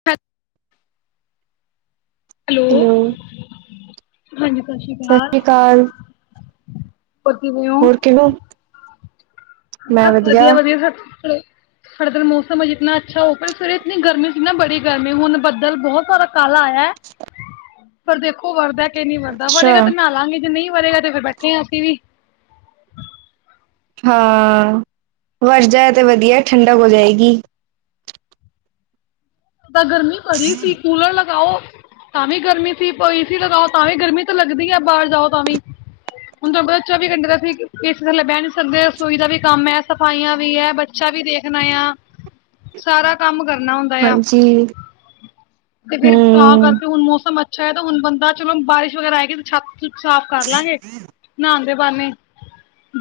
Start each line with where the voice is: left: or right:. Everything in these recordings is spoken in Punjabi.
left: [inaudible] ਹੈਲੋ
right: ਹੈਲੋ
left: ਹਾਂਜੀ ਸਤਿ ਸ੍ਰੀ ਅਕਾਲ। ਹੋਰ ਕਿਵੇਂ ਹੋ।
right: ਹੋਰ ਕਿਹੋ
left: ਬਸ ਵਧੀਆ ਵਧੀਆ ਸਤ੍ਰ ਸਾਡੇ ਤਾਂਲ ਮੌਸਮ ਜਤਨਾ ਅੱਛਾ ਹੋ ਪਰ ਸਵੇਰੇ ਇਤਨੀ ਗਰਮੀ ਸੀ ਨਾ ਬੜੀ ਗਰਮੀ ਹੁਣ ਬੱਦਲ ਬੋਤ ਸਾਰਾ ਕਾਲ ਆਇਆ। ਪਰ ਦੇਖੋ ਵਰਦਾ ਏ ਨੀ ਵਰਦਾ
right: ਅੱਛਾ
left: ਵਰੇਗਾ ਤੇ ਨਾ ਲਾਂਗੇ ਜੇ ਨਈ ਵਰੇਗਾ ਤੇ ਫਿਰ ਬੈਠੇਾਂ ਅਸੀਂ ਵੀ
right: ਹਾਂ ਵਰ ਜੇ ਤੇ ਵਧੀਆ ਠੰਡਕ ਹੋ ਜਾਏਗੀ।
left: ਤਾਂ ਗਰਮੀ ਪੜੀ ਸੀ ਕੂਲਰ ਲਗਾਓ। ਤਾਂ ਵੀ ਗਰਮੀ ਸੀ ਏ ਸੀ ਲਗਾਓ ਤਾਂ ਵੀ ਗਰਮੀ ਤਾਂ ਲੱਗਦੀ ਆ ਬਾਰ ਜਾਓ ਤਾਂ ਵੀ ਹੁਣ ਦੇਖੋ ਚੌਵੀ ਘੰਟੇ ਤਾਂ ਅਸੀਂ ਏਸੀ ਥੱਲੇ ਬਹਿ ਨੀ ਸਕਦੇ। ਰਸੋਈ ਦਾ ਵੀ ਕੰਮ ਹੈ ਸਫਾਈਆਂ ਵੀ ਹੈ ਬੱਚਾ ਵੀ ਦੇਖਣਾ ਆ ਸਾਰਾ ਕੰਮ ਕਰਨਾ ਹੁੰ
right: ਹਾਂਜੀ
left: ਤੇ ਫਿਰ ਤਾਂ
right: ਹੂੰ
left: ਕਰਕੇ ਹੁਣ ਮੌਸਮ ਅੱਛਾ ਹੈ ਤੇ ਹੁਣ ਬੰਦਾ ਚਲੋ ਬਾਰਿਸ਼ ਵਗੈਰਾ ਆਏਗੀ ਛੱਤ ਸਾਫ਼ ਕਰ ਲਾਂਗੇ ਨਹਾਣ ਦੇ ਬਾਦ ਨਈ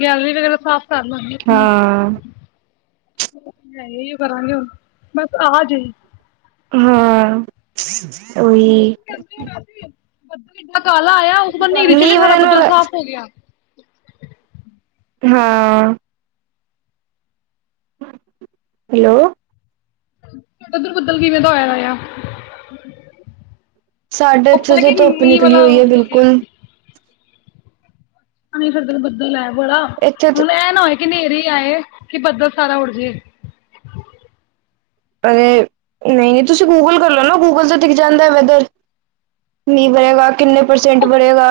left: ਗੈਲਰੀ ਵਗੈਰਾ ਸਾਫ਼ ਕਰ ਲਾਂਗੇ
right: ਹਾਂ
left: ਇਹੀ ਕਰਾਂਗੇ ਹੁਣ ਬਸ ਆ ਜਈ।
right: ਹਾਂ ਉਹੀ
left: ਏਡਾ ਕਾਲਾ ਆਇਆ ਉਪਰ ਨੇਰੀ ਚੜੀ
right: ਮੀਂਹ
left: ਸਾਰਾ
right: ਵਰਨ
left: ਬੱਦਲ
right: ਵਾਲਾ
left: ਸਾਫ਼ ਹੋ ਗਿਆ।
right: ਹਾਂ ਹੈਲੋ
left: ਉਰਧ ਬੱਦਲ ਕਿਵੇਂ ਦਾ ਹੋਇਆ ਦਾ ਆ।
right: ਸਾਡੇ ਇੱਥੇ
left: ਉਪਲ
right: ਤਾਂ
left: ਕੇ
right: ਧੁੱਪ
left: ਮੀਂਹ
right: ਨਿਕਲੀ
left: ਵਾਲਾ
right: ਹੋਈ ਹੈ ਬਿਲਕੁਲ
left: [unintelligible] ਣੀ ਫਿਰਦੇ ਬੱਦਲ ਹੈ ਬੜਾ
right: ਇੱਥੇ ਤਾਂ
left: ਹੁਣ ਇਹ ਨਾ ਹੋਏ ਕਿ ਨੇਰੀ ਆਏ ਕਿ ਬੱਦਲ ਸਾਰਾ ਉੱਡ ਜੇ
right: ਅਏ ਨਈ ਤੁਸੀਂ ਗੂਗਲ ਕਰ ਲਓ ਨਾ ਗੂਗਲ ਤੇ ਦਿਖ ਜਾਂਦਾ ਵੈਦਰ ਮੀਂਹ ਵਰੇਗਾ ਕਿੰਨੇ ਪਰਸੈਂਟ
left: ਉਹ
right: ਵਰੇਗਾ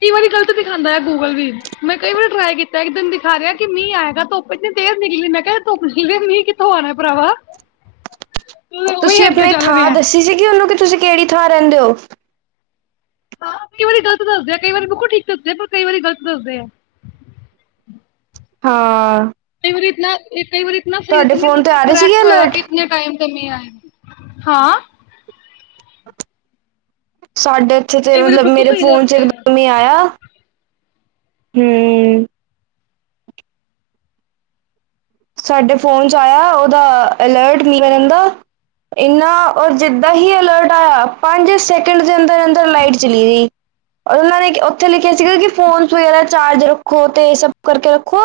left: ਕਈ ਵਾਰੀ ਗਲਤ ਦਿਖਾਂਦਾ ਗੂਗਲ ਵੀ ਮੈਂ ਕਈ ਵਾਰੀ ਟਰਾਈ ਕੀਤਾ ਇੱਕ ਦਿਨ ਦਿਖਾ ਰਿਆ ਕਿ ਮੀਂ ਆਏਗਾ ਧੱਪ ਇੰਨੀ ਤੇਜ ਨਿਕਲੀ ਮੈਂ ਕਿਆ ਧੁੱਪ ਨਿਕਲੀ ਮੀਂ ਕਿਥੋਂ ਆਣਾ ਭਰਾਵਾ ਉਹੀ
right: ਤੁਸੀਂ
left: ਅੱਗੇ
right: ਆਪਣੀ
left: ਚੱਲ
right: ਥਾਂ
left: ਰਿਹਾ।
right: ਦੱਸੀ ਸੀਗੀ ਉਹਨੂੰ ਕਿ ਤੁਸੀਂ ਕਿਹੜੀ ਥਾਂ ਰੈਂਦੇ ਹੋ।
left: ਹ ਕਈ ਵਾਰੀ ਗਲਤ ਦੱਸਦੇ ਆ ਕਈ ਵ ਬਿਲਕੁਲ ਠੀਕ ਦੱਸਦੇ ਆ ਪਰ ਕਈ ਵਾਰੀ ਗਲਤ ਦੱਸਦੇ ਆ।
right: ਹਾਂ
left: ਕਈ ਵਾਰੀ ਇਤਨਾ ਕਈ ਵਾਰੀ ਇਤਨਾ ਸਈ
right: ਤੁਹਾਡੇ
left: ਸਮਝ
right: ਫੋਨ ਤੇ
left: ਬਿਲਕੁਲ
right: ਆ ਰਹੇ ਸੀਗੇ
left: ਕਰੈਕਟ ਹੋਏਗਾ
right: ਅਲਰਟ
left: ਕਿ ਇਤਨੇ ਟਾਇਮ ਤੇ ਮੀਂਹ ਆਏਗਾ ਹਾਂ।
right: ਸਾਡੇ ਇੱਥੇ ਤੇ
left: ਕਈ ਵਾਰੀ
right: ਮਤਲਬ
left: ਬਿਲਕੁਲ
right: ਮੇਰੇ
left: ਸਹੀ
right: ਫੋਨ 'ਚ ਇਕ
left: ਦੱਸਦੇ ਆ।
right: ਦਮ ਈ ਆਇਆ ਹੂੰ। ਸਾਡੇ ਫੋਨ 'ਚ ਆਇਆ ਉਹਦਾ ਅਲਰਟ ਮੀਂਂਹ ਵਰਨ ਦਾ। ਇੰਨਾ ਔਰ ਜਿੱਦਾਂ ਹੀ ਅਲਰਟ ਆਇਆ ਪੰਜ ਸ ਟ ਦੇ ਅੰਦਰ-ਅੰਦਰ ਲਾਈਟ ਚਲੀ ਗਈ ਔਰ ਉਹਨਾਂ ਨੇ ਉੱਥੇ ਲਿਖਿਆ ਸੀਗਾ ਕਿ ਫੋਨ ਸ ਵਗੈਰਾ ਚਾਰਜ ਰੱਖੋ ਤੇ ਇਹ ਸਭ ਕਰਕੇ ਰੱਖੋ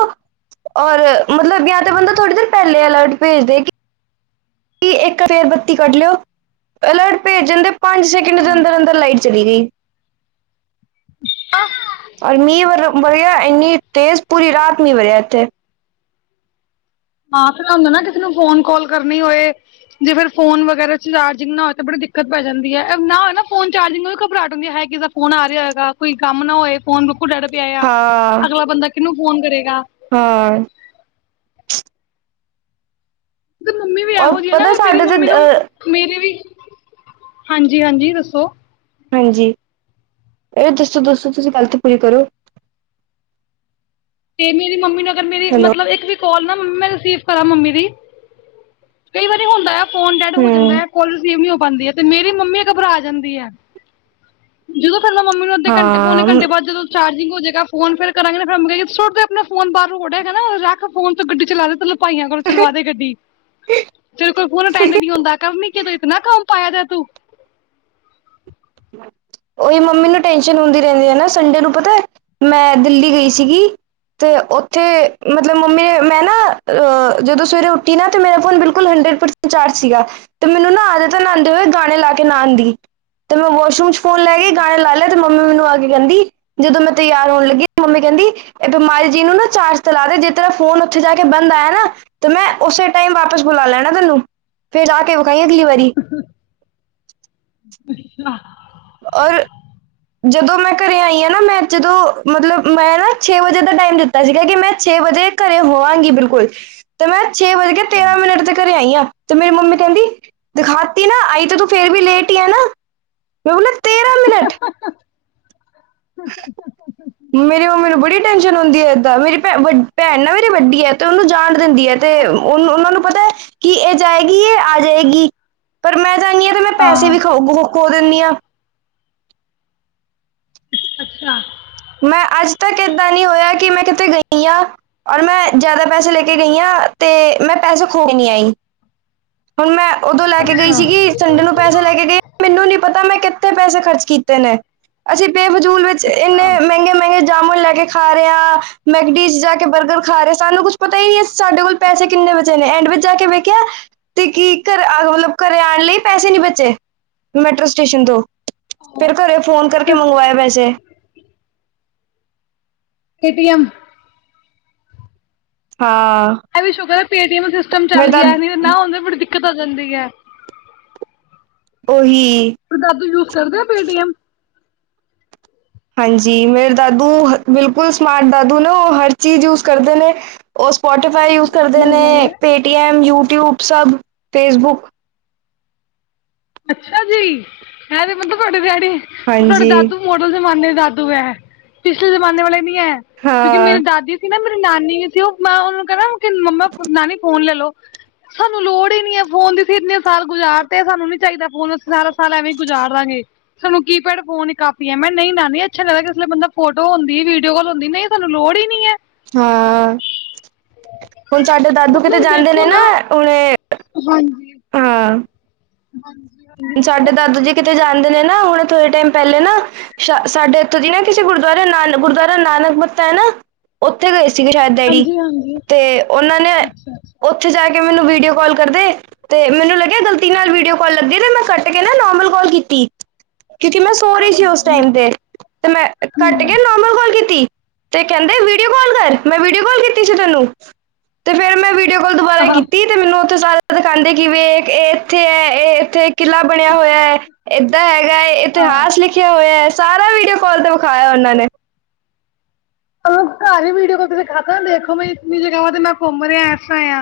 right: ਔਰ ਮਤਲਬ ਯ ਬੰਦਾ ਥੋੜੀ ਦੇਰ ਪਹਿਲੇ ਅਲਰਟ ਭੇਜਦੇ ਕਿ ਕੀ ਇੱਕ ਫਿਰ ਬੱਤੀ ਕੱਢ ਲਿਓ। ਅਲਰਟ ਭੇਜਣ ਦੇ ਪੰਜ ਸੈਕਿੰਡ ਦੇ ਅੰਦਰ- ਅੰਦਰ ਲਾਈਟ ਚਲੀ ਗਈ।
left: ਆ
right: ਔਰ ਮੀਂਹ ਵਰ ਵਧਿਆ ਇੰਨੀ ਤੇਜ਼ ਪੂਰੀ ਰਾਤ ਮੀਂਹ ਵਰਿਆ ਇੱਥੇ।
left: ਹਾਂ ਫਿਰ ਐ ਹੁੰਦਾ ਨਾ ਕਿਸੇ ਨੂੰ ਫੋਨ ਕਾਲ ਕਰਨੀ ਹੋਏ। ਜੇ ਫਿਰ ਫੋਨ ਵਗੈਰਾ ਚਾਰਜਿੰਗ ਨਾ ਹੋਏ ਤਾਂ ਬੜੀ ਦਿੱਕਤ ਪੈ ਜਾਂਦੀ ਐ ਨਾ ਨਾ ਫੋਨ ਚਾਰਜਿੰਗ ਉਹ ਵੀ ਘਬਰਾਟ ਹੁੰਦੀ ਹਾਏ ਕਿਸੇ ਦਾ ਫੋਨ ਆ ਰਿਹਾ ਹੋਏਗਾ ਕੋਈ ਕੰਮ ਨਾ ਹੋਏ ਫੋਨ ਬਿਲਕੁਲ ਡੈਡ ਪਿਆ ਆ
right: ਹਾਂ
left: ਅਗਲਾ ਬੰਦਾ ਕਿਹਨੂੰ ਫੋਨ ਕਰੇਗਾ।
right: ਹਾਂ।
left: ਮੰਮੀ ਵੀ
right: ਔਰ
left: ਇਹੋ ਜੀ ਆ ਨਾ
right: ਪਤਾ
left: ਅਗਰ ਮੇਰੀ
right: ਸਾਡੇ
left: ਮੰਮੀ
right: ਤੇ
left: ਨੂੰ।
right: ਅ
left: ਮੇਰੇ ਵੀ ਹਾਂਜੀ ਹਾਂਜੀ ਦੱਸੋ।
right: ਹਾਂਜੀ ਏ ਦੱਸੋ ਦੱਸੋ ਤੁਸੀਂ ਗੱਲ ਤਾਂ ਪੂਰੀ ਕਰੋ।
left: ਤੇ ਮੇਰੀ ਮੰਮੀ ਨੂੰ ਅਗਰ ਮੇਰੀ
right: ਹੈਲੋ
left: ਮਤਲਬ ਇੱਕ ਵੀ ਕਾਲ ਨਾ ਮੰਮੀ ਮੈਂ ਰਿਸੀਵ ਕਰਾਂ ਮੰਮੀ ਦੀ ਕਈ ਵਾਰੀ ਹੁੰਦਾ ਆ। ਫੋਨ ਡੈਡ ਹੋ
right: ਹੂੰ
left: ਜਾਂਦਾ ਕੋਲ ਰਿਸੀਵ ਨੀ ਹੋ ਪਾਂਦੀ ਐ ਤੇ ਮੇਰੀ ਮੰਮੀ ਘਬਰਾ ਜਾਂਦੀ ਐ। ਜਦੋਂ ਫਿਰ ਮੈਂ ਮੰਮੀ ਨੂੰ ਅੱਧੇ ਘੰਟੇ ਪੌਣੇ
right: ਹਾਂ
left: ਘੰਟੇ ਬਾਅਦ ਜਦੋਂ ਚਾਰਜਿੰਗ ਹੋਜੇਗਾ ਫੋਨ ਫਿਰ ਕਰਾਂਗੀ ਨਾ ਫਿਰ ਮੰਮੀ ਸੁੱਟ ਦੇ ਆਪਣਾ ਫੋਨ ਬਾਹਰ ਰੋੜ ਹੈਗਾ ਨਾ ਰੱਖ ਫੋਨ ਤੋਂ ਗੱਡੀ ਚਲਾ [unintelligible] ਭਾਈਆਂ ਕੋਲੋਂ ਚਲਵਾ ਦੇ ਗੱਡੀ ਤੇਰੇ ਕੋਲ ਫੋਨ ਅਟੈਂਡ ਨੀ ਹੁੰਦਾ ਕਰਨੀ, ਕੇ ਤੂੰ ਇਤਨਾ ਕੰਮ ਪਾਇਆ ਜਾ ਤੂੰ
right: ਓਹੀ ਮੰਮੀ ਨੂੰ ਟੈਸ਼ਨ ਹੁੰਦੀ ਰਹਿੰਦੀ ਆ ਨਾ ਸੰਡੇ ਨੂੰ ਪਤਾ ਮੈਂ ਦਿੱਲੀ ਗਈ ਸੀਗੀ। ਤੇ ਉੱਥੇ ਮਤਲਬ ਮੰਮੀ ਨੇ ਮੈਂ ਨਾ ਅਹ ਜਦੋਂ ਸਵੇਰੇ ਉੱਠੀ ਨਾ ਤੇ ਮੇਰਾ ਫੋਨ ਬਿਲਕੁਲ ਹੰਡਰਡ ਪ ਚਾਰਜ ਸੀਗਾ ਤੇ ਮੈਨੂੰ ਨਾ ਆਦਤ ਆ ਨਾਂਦੇ ਹੋਏ ਗਾਣੇ ਲਾ ਕੇ ਨਹਾਣ ਦੀ ਤੇ ਮੈਂ ਵਾਸ਼ਰੂਮ ਚ ਫੋਨ ਲੈ ਗਈ ਗਾਣੇ ਲਾ ਲਿਆ ਤੇ ਮੰਮੀ ਮੈਨੂੰ ਆ ਕੇ ਕਹਿੰਦੀ ਜਦੋਂ ਮੈਂ ਤਿਆਰ ਹੋਣ ਲੱਗੀ ਮੰਮੀ ਕਹਿੰਦੀ ਇਹ ਬਿਮਾਰੀ ਜੀ ਨੂੰ ਨਾ ਚਾਰਜ ਤੇ ਲਾਂਦੇ ਜੇ ਤੇਰਾ ਫੋਨ ਉੱਥੇ ਜਾ ਕੇ ਬੰਦ ਆਇਆ ਨਾ। ਤੇ ਮੈਂ ਉਸੇ ਟਾਈਮ ਵਾਪਸ ਬੁਲਾ ਲੈਣਾ ਤੈਨੂੰ ਫੇਰ ਆ ਕੇ ਵਿਖਾਈ ਅਗਲੀ ਵਾਰੀ।
left: [unintelligible]
right: ਔਰ ਜਦੋਂ ਮੈਂ ਘਰੇ ਆਈ ਆ ਨਾ ਮੈਂ ਜਦੋਂ ਮਤਲਬ ਮੈਂ ਨਾ ਛੇ ਵਜੇ ਦਾ ਟਾਈਮ ਦਿੱਤਾ। ਤਾਂ ਸੀਗਾ ਕਿ ਮੈਂ ਛੇ ਵਜੇ ਘਰੇ ਹੋਆਂਗੀ ਬਿਲਕੁਲ। ਤੇ ਮੈਂ ਛੇ ਵੱਜ ਕੇ ਤੇਰਾਂ ਮਿੰਟ ਤੇ ਘਰੇ ਆਈ ਆ ਤੇ ਮੇਰੀ ਮੰਮੀ ਕਹਿੰਦੀ ਦਿਖਾਤੀ ਨਾ ਆਈ ਤੇ ਤੂੰ ਫੇਰ ਵੀ ਲੇਟ ਈ ਆ ਨਾ। [unintelligible] ਮਿੰਟ
left: [inaudible]
right: ਮੇਰੀ ਮੰਮੀ ਨੂੰ ਬੜੀ ਟੈਨਸ਼ਨ ਹੁੰਦੀ ਐ ਏਦਾਂ ਮੇਰੀ ਭੈ ਭੈਣ ਨਾ ਮੇਰੀ ਵੱਡੀ ਐ ਤੇ ਉਹਨੂੰ ਜਾਣ ਦਿੰਦੀ ਐ। ਤੇ
left: ਅੱਛਾ
right: ਓਨਾਂ ਓਨਾਂ ਨੂੰ ਪਤਾ ਕਿ ਇਹ ਜਾਏਗੀ ਇਹ ਆ ਜਾਏਗੀ ਪਰ ਮੈਂ ਜਾਣੀ ਆ। ਤੇ ਮੈਂ ਪੈਸੇ
left: ਹਾਂ
right: ਵੀ ਖ ਖ ਖੋ ਦਿਨੀ ਆ।
left: ਅੱਛਾ।
right: ਮੈਂ ਅੱਜ ਤੱਕ ਏਦਾਂ ਨੀ ਹੋਇਆ ਕਿ ਮੈਂ ਕਿਤੇ ਗਈ ਆ। ਔਰ ਮੈਂ ਜ਼ਿਆਦਾ ਪੈਸੇ ਲੇ ਕੇ ਗਈ ਆਂ, ਤੇ ਮੈਂ ਪੈਸੇ ਖੋ ਕੇ ਨੀ ਆਈ।
left: [inaudible]
right: ਹੁਣ ਮੈਂ ਉਦੋਂ ਲੈ ਕੇ ਗਈ
left: ਅੱਛਾ
right: ਸੀਗੀ, ਸੰਡੇ ਨੂੰ ਪੈਸੇ ਲੈ ਕੇ ਗੀ ਮੈਨੂੰ ਨੀ ਪਤਾ ਮੈਂ ਕਿੱਥੇ ਪੈਸੇ ਖਰਚ ਕੀਤੇ ਨੇ, ਅਸੀਂ ਬੇਫਜੂਲ ਵਿੱਚ ਇੰਨੇ
left: ਅੱਛਾ
right: ਮਹਿੰਗੇ ਮਹਿੰਗੇ ਜਾਮੁਨ ਲੈ ਕੇ ਖਾ ਰੇ ਆ, ਮੈਗਡੀ ਚ ਜਾ ਕੇ ਬਰਗਰ ਖਾਰੇ ਸਾਨੂੰ ਕੁੱਛ ਪਤਾ ਈ ਨੀ ਸਾਡੇ ਕੋਲ ਪੈਸੇ ਕਿੰਨੇ ਵਚੇ ਨੇ, ਐਂਡ ਵਿੱਚ ਜਾ ਕੇ ਵੇਖਿਆ ਤੇ ਕੀ ਘਰ ਆ ਮਤਲਬ ਘਰੇ ਆਣ ਲਈ ਪੈਸੇ ਨੀ ਬਚੇ, ਮੈਟਰੋ ਸਟੇਸ਼ਨ ਤੋਂ। ਫਿਰ ਘਰੇ ਫ਼ੋਨ ਕਰਕੇ ਮੰਗਵਾਏ ਪੈਸੇ।
left: ਏਟੀ ਐਮ
right: ਹਾਂ
left: ਐਵੀ ਸ਼ੁਕਰ ਅ ਪੇ ਟੀ ਐਮ ਦਾ ਸਿਸਟਮ
right: ਮੈਂ
left: ਚੱਲ
right: ਤਾਂ
left: ਗਿਆ, ਨਹੀ ਤੇ ਨਾ ਹੁੰਦਾ ਬੜੀ ਦਿੱਕਤ ਆ ਜਾਂਦੀ ਐ।
right: ਓਹੀ
left: ਤੇ ਦਾਦੂ ਯੂਜ ਕਰਦਾ ਪੇਟੀ ਐਮ?
right: ਹਾਂਜੀ, ਮੇਰੇ ਦਾਦੂ ਹ ਬਿਲਕੁਲ ਸਮਾਰਟ ਦਾਦੂ ਨਾ ਓਹ ਹਰ ਚੀਜ਼ ਯੂਸ ਕਰਦੇ ਨੇ ਉ ਸਪੋਟੀਫਾਈ ਯੂਜ ਕਰਦੇ
left: ਜਿਹੜਾ ਗੱਲ
right: ਨੇ,
left: ਹੈ
right: ਪੇਟੀਐਮ, ਯੁਟਿਊਬ ਸਭ ਫੇਸਬੁੱਕ
left: ਅੱਛਾ ਜੀ, ਐ ਤੇ ਮਤਲਬ ਤੁਵਾਡੇ ਡੈਡੀ ਤੁਵਾਡੇ
right: ਹਾਂਜੀ
left: ਦਾਦੂ ਮੋਡਰਨ ਜ਼ਮਾਨੇ ਦਾਦੂ ਐ, ਪਿਛਲੇ ਜ਼ਮਾਨੇ ਵਾਲੇ ਨੀ ਐ, ਕਿਉਂਕੀ
right: ਹਾਂ
left: ਮੇਰੀ ਦਾਦੀ ਸੀ ਨਾ ਮੇਰੀ ਨਾਨੀ ਸੀ ਉ, ਮੈਂ ਉਨੂੰ ਕੈਨਾ ਕੀ ਮੰਮਾ ਨਾਨੀ ਫੋਨ ਲੇਲੋ ਸਾਨੂੰ ਲੋੜ ਈ ਨੀ ਹੈ ਫੋਨ ਦੀ, ਅਸੀਂ ਇੰਨੇ ਸਾਲ ਗੁਜ਼ਾਰ ਤੇ ਸਾਨੂੰ ਨੀ ਚਾਹੀਦਾ [unintelligible] ਸਾਲ ਐਵੇਂ ਹੀ ਗੁਜ਼ਾਰ ਲਾਂਗੇ। ਸਾਨੂੰ ਕੀ ਪੈਡ ਫੋਨ ਕਾਫ਼ੀ ਹੈ ਮੈਂ ਨਹੀਂ ਲੈਂਦੀ ਅੱਛਾ ਨੀ ਲਗਦਾ ਕਿਸੇ ਲੇ ਬੰਦਾ ਫੋਟੋ ਹੁੰਦੀ, ਵੀਡੀਓ ਕੌਲ ਹੁੰਦੀ, ਨਹੀਂ ਸਾਨੂੰ ਲੋੜ ਈ ਨੀ ਐ।
right: ਹਾਂ। ਹੁਣ ਸਾਡੇ ਦਾਦੂ ਕਿਤੇ
left: ਮਤਲਬ
right: ਜਾਂਦੇ
left: ਦੇਖੋ
right: ਨੇ ਨਾ, ਉਵੇਂ
left: ਹਾਂਜੀ
right: [unintelligible]
left: [unintelligible]
right: ਸਾਡੇ ਦਾਦੂ ਜੀ ਕਿਤੇ ਜਾਂਦੇ ਨੇ ਨਾਂ, ਹੁਣੇ ਥੋੜੇ ਟੈਮ ਪਹਿਲੇ ਨਾ ਅਛਾ ਸਾਡੇ ਇੱਥੋਂ ਦੀ ਨਾ ਕਿਸੇ ਗੁਰਦੁਆਰੇ ਨਾਲ ਗੁਰਦੁਆਰੇ ਨਾਨਕ ਮੱਤਾ ਏ ਨਾ ਉੱਥੇ ਗਏ ਸੀਗੇ ਛੈਦ ਡੈਡੀ, ਤੇ ਉਹਨਾਂ ਨੇ ਉ ਓਥੇ ਜਾ ਕੇ ਮੈਨੂੰ ਵੀਡੀਓ ਕੌਲ ਕਰਦੇ, ਤੇ ਮੈਨੂੰ ਲੱਗਿਆ ਗਲਤੀ ਨਾਲ ਵੀਡੀਓ ਕੌਲ ਲੱਗੀ ਤੇ ਮੈਂ ਕੱਟ ਕੇ ਨਾ ਨੋਮਲ ਕੌਲ ਕੀਤੀ। ਕਿਉੰਕਿ ਮੈਂ ਸੋ ਰਹੀ ਸੀ ਉਸ ਟਾਈਮ ਤੇ, ਤੇ ਮੈਂ ਕੱਟ ਕੇ ਨੋਰਮਲ ਕੌਲ ਕੀਤੀ। ਤੇ ਕੈਂਦੇ ਵੀਡੀਓ ਕੌਲ ਕਰ, ਮੈਂ ਵੀਡੀਓ ਕੌਲ ਕੀਤੀ ਸੀ ਤੈਨੂੰ, ਤੇ ਫਿਰ ਮੈ ਵੀ ਵੀਡੀਓ ਕੌਲ ਦੁਬਾਰਾ
left: ਹਾਂ
right: ਕੀਤੀ ਤੇ ਮੈਨੂੰ ਉੱਥੇ ਸਾਰਾ ਦਿਖਾਂਦੇ ਕੀ ਵੇਖ ਏ ਇੱਥੇ ਐ, ਏ ਇੱਥੇ ਕਿੰਨਾ ਪੜ੍ਹਿਆ ਹੋਯਾ, ਏਦਾਂ ਹੈਗਾ ਏ,
left: ਹਾਂ
right: ਇਤਿਹਾਸ ਲਿ ਲਿਕਯਾ ਹੋਯਾ ਸਾਰਾ ਵੀਡੀਓ ਕੌਲ ਤੇ ਵਿਖਾਯਾ ਉਹਨਾਂ ਨੇ।
left: ਘਰ ਹੀ ਵੀਡੀਓ ਕੌਲ ਤੇ ਦਿਖਾਤਾ, ਵੇਖੋ ਬਈ ਇਤਨੀ ਜਗਾਵਾਂ ਤੇ ਮੈਂ ਘੁੰਮ ਰੇਆਂ ਅੱਛਾ ਆ।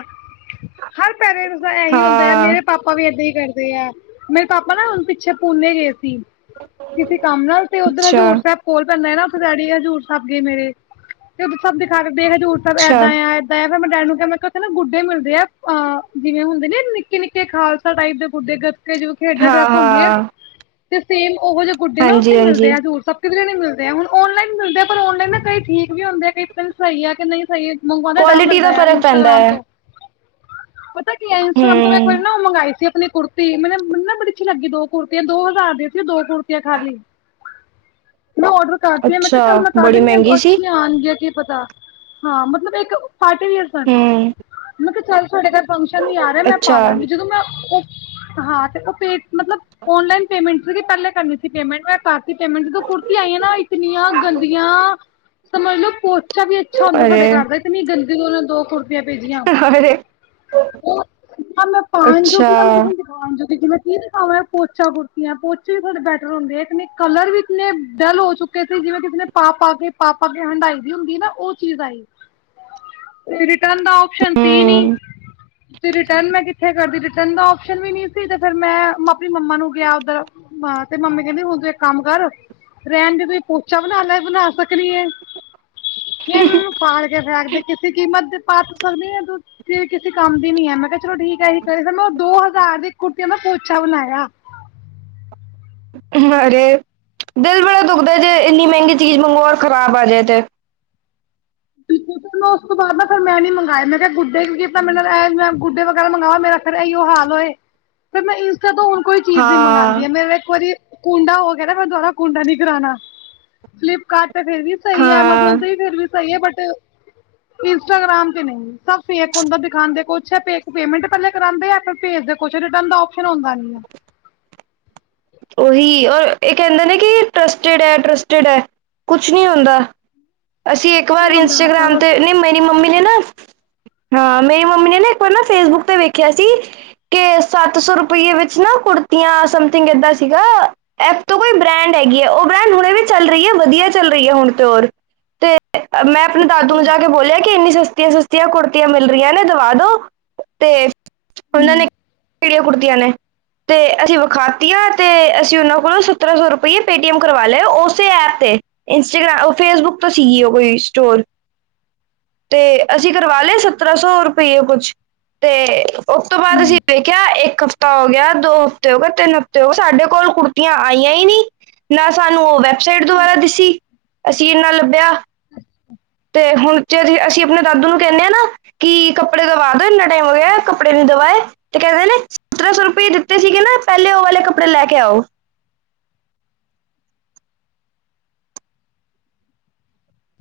left: ਹਰ ਪੈਰੇਂਟਸ ਦਾ ਐਹੀ ਹੁੰਦਾ ਐ,
right: ਹਾਂ
left: ਮੇਰੇ ਪਾ ਪਾਪਾ ਵੀ ਏਦਾਂ ਈ ਕਰਦੇ ਆ, ਮੇਰੇ ਪਾਪਾ ਨਾ ਹੁਨ ਪਿੱਛੇ ਪੂਨੇ ਗਏ ਸੀ ਕਿਸੀ ਕੰਮ ਨਾਲ ਤੇ ਉੱਧਰ
right: ਅੱਛਾ
left: ਹਜ਼ੂਰ ਸਾਹਿਬ ਕੋਲ ਪੈਂਦਾ ਏ ਨਾ, ਉਥੇ ਡੈਡੀ ਹਜ਼ੂਰ ਸਾਹਿਬ ਗਏ ਮੇਰੇ। ਤੇ ਉਥੇ ਸਬ ਦੀਖਾ ਰਹੇ ਥੇ, ਹਜ਼ੂਰ ਸੈਬ ਏਦਾਂ
right: ਅੱਛਾ
left: ਆ ਤਾਂ ਈ ਤੇ ਮੈ ਡੈੜੀ ਨੂੰ ਕੇਆ, ਮੈਂ ਕੇਆ ਮੈ ਉਥੇ ਨਾ ਗੁੱਡੇ ਮਿਲਦੇ ਆ- ਆ ਜਿਵੇਂ ਹੁੰਦੇ ਨੀ ਆ, ਨਿੱਕੇ ਨਿੱਕੇ ਖਾਲ [unintelligible] ਖੇਡਾਂ
right: ਹਾਂ
left: ਡਰੈਸ ਹੁੰਦੀ ਐ,
right: ਹਾਂ
left: ਤੇ ਸੇਮ ਉਹੋ ਜੇ ਗੁੱਡੇ ਨਾ ਉੱਥੇ
right: ਹਾਂਜੀ
left: ਮਿਲਦੇ
right: ਹਾਂਜੀ
left: ਆ ਹਜੂ਼ਰ ਸ ਕਿਦਰੇ ਨੀ ਮਿਲਦੇ ਆ ਹੁਣ, ਔਨਲਾਈਨ ਮਿਲਦੇ ਆ, ਪਰ ਔਨਲਾਈਨ ਨਾ ਕਈ ਠੀਕ ਵੀ ਹੁੰਦੇ ਆ ਕ ਸਈ ਹੈ ਕਿ ਨਹੀਂ ਸਹੀ ਮੰਗਵਾਂਦਯਾ ਡਰ
right: ਕੁਆਲਿਟੀ ਦਾ
left: ਲੱਗਦਾ ਆ
right: ਫ਼ਰਕ ਪੈਂਦਾ
left: ਇੰਸਟਾਗ੍ਰਾਮ
right: ਹੈ
left: ਤੋਂ। ਪਤਾ ਕੀ ਆ? ਇੰਸਟਾਗ੍ਰਾਮ ਤੋਂ ਇਕ ਵਾਰੀ
right: ਹਮ
left: ਨਾ ਓਹ ਮੰਗਈ ਸੀ ਆਪਨੀ ਕੁੜ ਤੇ ਮੈਨੂੰ ਨਾ ਬੜੀ ਅੱਛੀ ਲੱਗੀ, ਦੋ ਕੁੜਤੀਆਂ ਦੋ ਹਜ਼ਾਰ ਦੀਆ ਸੀ ਦੋ ਕੁੁੜਤੀਆਂ ਖਾਲੀ। ਮੈਂ ਔਡਰ ਕਰਤੀ ਆ, ਮੈਂ ਕੇਅ
right: ਅੱਛਾ
left: ਚੱਲ ਮੈਂ ਕਰ
right: ਬੜੀ
left: ਦੇਨੀ ਆ
right: ਮਹਿੰਗੀ ਸੀ
left: [unintelligible] ਕੀ ਪਤਾ, ਹਾਂ ਮਤਲਬ ਇੱਕ ਪਾਰਟੀ ਵੀਅਰਸ ਆ,
right: ਹਮ
left: ਮੈਂ ਕੇਆ ਚੱਲ ਸਾਡੇ ਘਰ ਫੰਕਸ਼ਨ ਵੀ ਆ ਰਿਹਾ, ਮੈਂ
right: ਅੱਛਾ
left: ਪਾਲਾਂਗੀ ਜਦੋਂ ਮੈਂ ਹਾਂ ਤੇ ਉਹ ਪੇ ਮਤਲਬ ਓਨਲਾਈਨ ਪੇਮੈਂਟ ਸੀਗੀ ਪਹਲੇ ਕਰਨੀ ਸੀ ਪੇਮੈਂਟ ਮੈਂ ਕਰਤੀ ਪੇਮੈਂਟ ਜਦੋਂ ਕੁੜਤੀ ਆਈਆਂ ਨਾ ਇਤਨੀਆਂ ਗੰਦੀਆਂ ਤਾਂ ਮੰਨ ਲਓ ਪੋਚਾ ਵੀ ਅੱਛਾ ਹੁੰਦਾ ਸਾਡੇ
right: ਅਰੇ
left: ਘਰ ਦਾ ਇਤਨੀ ਗੰਦੀ ਓਹਨਾਂ ਦੋ ਕੁੜਤੀਆਂ ਭੇਜੀਆਂ। [unintelligible]
right: ਅਰੇ
left: ਹਾਂ ਮੈਂ
right: ਅੱਛਾ
left: ਕੀ ਦਿਖਾਵਾਂ ਪੋਚਾ ਕੁੜਤਿਆਂ ਪੋਚੇ ਵੀ ਥੋੜੇ ਬੈਟਰ ਹੁੰਦੇ ਆ ਕਲਰ ਵੀ ਇਤਨੇ ਡਲ ਹੋ ਚੁੱਕ ਕਦੀ ਜਿਵੇਂ ਕਿਸੀ ਨੇ ਪਾ ਪਾ ਆ ਕੇ- ਪਾ ਪਾ ਆ ਕੇ ਹੰਢਾਈ ਦੀ ਹੁੰਦੀ ਹੈ ਨਾ ਉਹ ਚੀਜ਼ ਆਈ। ਰਿਟਰਨ ਦਾ ਓਪਸ਼ਨ ਸੀ ਨੀ।
right: ਹਮ
left: ਤੇ ਰਿਟਰਨ ਮੈਂ ਕਿੱਥੇ ਕਰਦੀ ਰਿਟਰਨ ਦਾ ਆਪਸ਼ਨ ਵੀ ਨਹੀਂ ਸੀ ਤੇ ਫੇਰ ਮੈਂ ਆਪਣੀ ਮੰਮਾ ਨੂੰ ਕੇਹਾ ਉਧਰ। ਹਾਂ ਤੇ ਮੰਮੀ ਕਹਿੰਦੀ ਹੁਣ ਤੂੰ ਇੱਕ ਕੰਮ ਕਰ ਰਹਿਣ ਜੇ ਤੂੰ ਪੋਚਾ ਬਣਾ ਲੈ ਬਣਾ ਸਕ ਸਕਨੀ ਐ ਕੇ ਐਨੂੰ ਫਾੜ ਕੇ ਫੈਂਕ ਦੇ ਕਿਸੀ ਕੀਮਤ ਤੇ ਪਾ ਤੁ ਸਕਦੀ ਨੀ ਤੂੰ। ਤੇ ਕਿਸੇ ਕੰਮ ਦੀ ਨੀ ਹੈ ਮੈਂ ਕਿਹਾ ਚਲੋ ਠੀਕ ਹੈ ਐਹੀ ਕਰੀ ਮੈਂ ਉਹ ਦੋ ਹਜ਼ਾਰ ਦੀ ਕੁੜਤੀਆਂ ਦਾ ਪੋਚਾ ਬਣਾਇਆ।
right: ਹਰੇ ਦਿਲ ਬੜਾ ਦੁਖਦਾ ਜੇ ਇੰਨੀ ਮਹਿੰਗੀ ਚੀਜ਼ ਮੰਗੋ ਔਰ ਖ਼ਰਾਬ ਆ ਜਾਏ ਤੇ।
left: ਮੈਂ ਉਸ ਤੋਂ ਬਾਅਦ ਨਾ ਫੇਰ ਮੈਂ ਨੀ ਮੰਗਵਾਏ ਮੈਂ ਕਿਹਾ ਗੁੱਡੇ ਕਿ ਕੀ ਪਤਾ ਮ [unintelligible] ਗੁੱਡੇ ਵਗੈਰਾ ਮੰਗਵਾ ਮੇਰਾ ਫੇਰ ਇਹਿਓ ਹਾਲ ਹੋਏ ਫੇਰ ਮੈਂ ਇੰਸਟਾ ਤੋਂ ਹੁਣ ਕੋਈ ਚੀਜ਼ ਨੀ
right: ਹਾਂ
left: ਮੰਗਉਂਦੀ ਮੇਰਾ ਇੱਕ ਵਾਰੀ ਕੁੰਡਾ ਹੋ ਗਿਆ ਨਾ ਮੈ ਦੁਬਾਰਾ ਕੁੰਡਾ ਨੀ ਕਰਾਉਣਾ ਫਲਿਪ ਕਾਰਟ ਫੇਰ ਵੀ ਸਹੀ ਹੈ
right: ਹਾਂ
left: ਐਮਾਜ਼ੋਨ ਤੇ ਭੀ ਫੇਰ ਵੀ ਸਹੀ ਹੈ ਬਟ ਇੰਸਟਾਗ੍ਰਾਮ ਤੇ ਨਹੀਂ ਸਬ ਫੇਕ ਹੁੰਦਾ ਦਿਖਾਉਦੇ ਕੋਛ ਆ ਫੇਕ ਪੇਮੈਂਟ ਪਹਿਲੇ ਕਰਾਉਂਦੇ ਆ ਫੇਰ ਭੇਜ ਕੁਛ ਰਿਟਰਨ ਦਾ ਆਪਸ਼ਨ ਹੁੰਦਾ ਨੀ ਹੈ।
right: ਉਹੀ ਔਰ ਇਹ ਕਹਿੰਦੇ ਨੇ ਕਿ ਟਰਸਟਿਡ ਐ ਟਰਾਸਟਿਡ ਹੈ। ਕੁਛ ਨੀ ਮਿਲਦਾ ਅਸੀਂ ਇੱਕ
left: ਕੀ
right: ਵਾਰ
left: ਹੁੰਦਾ ਐਸਾ
right: ਇੰਸਟਾਗ੍ਰਾਮ
left: ਬਸ
right: ਤੇ ਨਹੀਂ ਮੇਰੀ ਮੰਮੀ ਨੇ ਨਾ ਹਾਂ ਮੇਰੀ ਮੰਮੀ ਨੇ ਨਾ ਇੱਕ ਵਾਰ ਨਾ ਫੇਸਬੁੱਕ ਤੇ ਵੇਖਿਆ ਸੀ। ਕਿ ਸੱਤ ਸੌ ਰੁਪਈਏ ਵਿੱਚ ਨਾ ਕੁੜਤੀਆਂ ਸਮਥਿੰਗ ਏਦਾਂ ਸੀਗਾ। ਐਪ ਤੋਂ ਕੋਈ ਬ੍ਰੈਂਡ ਹੈਗੀ ਹੈ ਉਹ ਬ੍ਰੈਂਡ ਹੁਣੇ ਵੀ ਚੱਲ ਰਹੀ ਹੈ ਵਧੀਆ ਚੱਲ ਰਹੀ ਹੈ ਹੁਣ ਤੇ ਹੋਰ ਤੇ ਮੈਂ ਆਪਣੇ ਦਾਦੂ ਨੂੰ ਜਾ ਕੇ ਬੋਲਿਆ ਕਿ ਇੰਨੀ ਸਸਤੀਆਂ- ਸਸਤੀਆਂ। ਕੁੜਤੀਆਂ ਮਿਲ ਰਹੀਆਂ ਨੇ ਦਵਾ ਦੋ ਤੇ ਉਹਨਾਂ ਨੇ ਕਿਹੜੀਆਂ ਕੁੜਤੀਆਂ ਨੇ ਤੇ ਅਸੀਂ ਵਿਖਾਤੀਆਂ ਤੇ ਅਸੀਂ ਉਹਨਾਂ ਕੋਲੋਂ ਸਤਰਾਂ ਸੌ ਰੁਪਈਏ ਪੇਟੀਐਮ ਕਰਵਾ ਲਏ ਉਸੇ ਐਪ ਤੇ ਇੰਸਟਾਗ੍ਰਾਮ ਫੇਸਬੁੱਕ ਤੇ ਸੀਗੀ ਉਹ ਕੋਈ ਸਟੋਰ। ਤੇ ਅਸੀਂ ਕਰਵਾ ਲਿਆ ਸਤਰਾਂ ਸੌ ਰੁਪਈਏ ਕੁਛ ਤੇ ਉਸ ਤੋਂ ਬਾਅਦ ਅਸੀਂ ਵੇਖਿਆ ਇੱਕ ਹਫ਼ਤਾ ਹੋ ਗਿਆ ਦੋ ਹਫ਼ਤੇ ਹੋ ਗਏ ਤਿੰਨ ਹਫ਼ਤੇ ਤੇ ਉਹ ਸਾਡੇ ਕੋਲ ਕੁੜਤੀਆਂ ਆਈਆਂ ਹੀ ਨੀ, ਨਾ ਸਾਨੂੰ ਉਹ ਵੈਬਸਾਈਟ ਦੁਆਰਾ ਦੀਸੀ। ਅਸੀ ਐਨਾ ਲੱਭਿਆ। ਤੇ ਹੁਣ ਜੇ ਅਸੀਂ ਆਪਣੇ ਦਾਦੂ ਨੂੰ ਕਹਿੰਦੇ ਹਾਂ ਨਾ ਕਿ ਕੱਪੜੇ ਦਾਵਾ ਦੇ ਨੇ ਤੇ ਹੋ ਗਿਆ ਕੱੜੇ ਨੀ ਦਵਾਏ। ਤੇ ਕਹਿੰਦੇ ਨੇ ਸਤਰਾਂ ਸੌ ਰੁਪਏ ਦਿੱਤੇ ਸੀਗੇ ਨਾ ਪਹਿਲੇ ਉਹ ਵਾਲੇ ਕੱਪੜੇ ਲੈ ਕੇ ਆਓ।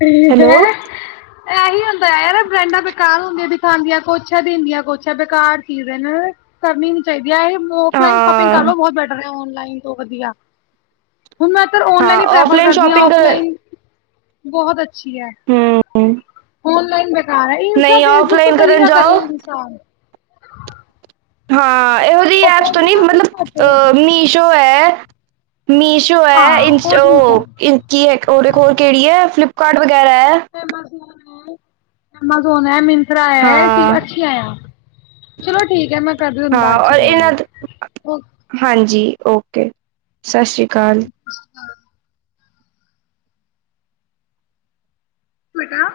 left: ਫਿਰ ਨੀ ਤੇ
right: ਹੈਲੋ
left: ਐਂ ਇਹੀ ਹੁੰਦਾ ਯਾਰ ਬ੍ਰੈਂਡਾਂ ਬੇਕਾਰ ਹੁੰਦੀਆਂ ਦਿਖਾਦੀਆਂ ਕੂਛ ਆ ਦਿੰਦੀਆਂ ਕੂਛ ਆ ਬੇਕਾਰ ਚੀਜ਼ ਐ ਨਾ। ਕਰਨੀ ਨੀ ਚਾਹੀਦੀ ਹੈ, ਇਹ ਔਫਲਾਈਨ ਸ਼ੋਪਿੰਗ
right: ਹਾਂ
left: ਕਰ ਲੋ ਬਹੁਤ ਬੈਟਰ ਹੈ ਔਨਲਾਈਨ ਤੋਂ ਵਧੀਆ। ਹੁਣ ਮੈਂ ਤਰ ਔਨਲਾਈਨ
right: ਹਾਂ
left: ਹੀ ਪ੍ਰੈਫਰ
right: ਆਫਲਾਈਨ
left: ਕਰਦੀ ਹਾਂ
right: ਸ਼ਾਪਿੰਗ ਕਰ
left: ਔਫਲਾਈਨ। ਬਹੁਤ ਅੱਛੀ ਹੈ
right: ਹਮ
left: ਔਨਲਾਈਨ। ਯਾਰ ਏ ਇੰਸਟਾ,
right: ਨਹੀਂ
left: ਫੇਸਬੁੱਕ ਤੋਂ
right: ਆਫਲਾਈਨ
left: ਕਦੀ
right: ਕਰਨ
left: ਨਾ ਕਰੇ
right: ਜਾਓ
left: ਇਨਸਾਨ।
right: ਹਾਂ ਇਹੋ ਜਿਹੀ ਐਪਸ ਤੋਂ ਨਹੀਂ ਮਤਲਬ ਮੀਸ਼ੋ ਹੈ, ਮੀਸ਼ੋ। ਸ਼ੋ ਹੈ ਇਸ ਉਹ ਕੀ ਹੈ ਉਹਦੇ ਹੋਰ ਕਿਹੜੀ ਹੈ ਫਲਿੱਪਕਾਰਟ ਵਗੈਰਾ ਹੈ।
left: ਐਮਾਜ਼ੋਨ ਹੈ ਐਮਾਜ਼ੋਨ ਐ ਮਨ ਮਿੰਤਰਾ ਹੈ ਐ
right: ਹਾਂ
left: ਅੱਛੀਆਂ ਆ, ਚਲੋ ਠੀਕ ਹੈ ਮੈਂ ਕਰਦੀ ਤੁਨੂੰ
right: ਹਾਂ
left: ਬਾਅਦ ਚ
right: ਔਰ
left: ਕੋਲ।
right: ਇਹਨਾਂ ਹਾਂਜੀ ਓਕੇ ਸ਼ਸ਼ ਸ਼੍ਰੀ ਅਕਾਲ।
left: ਹਾਂ। ਇਕ ਨਾ।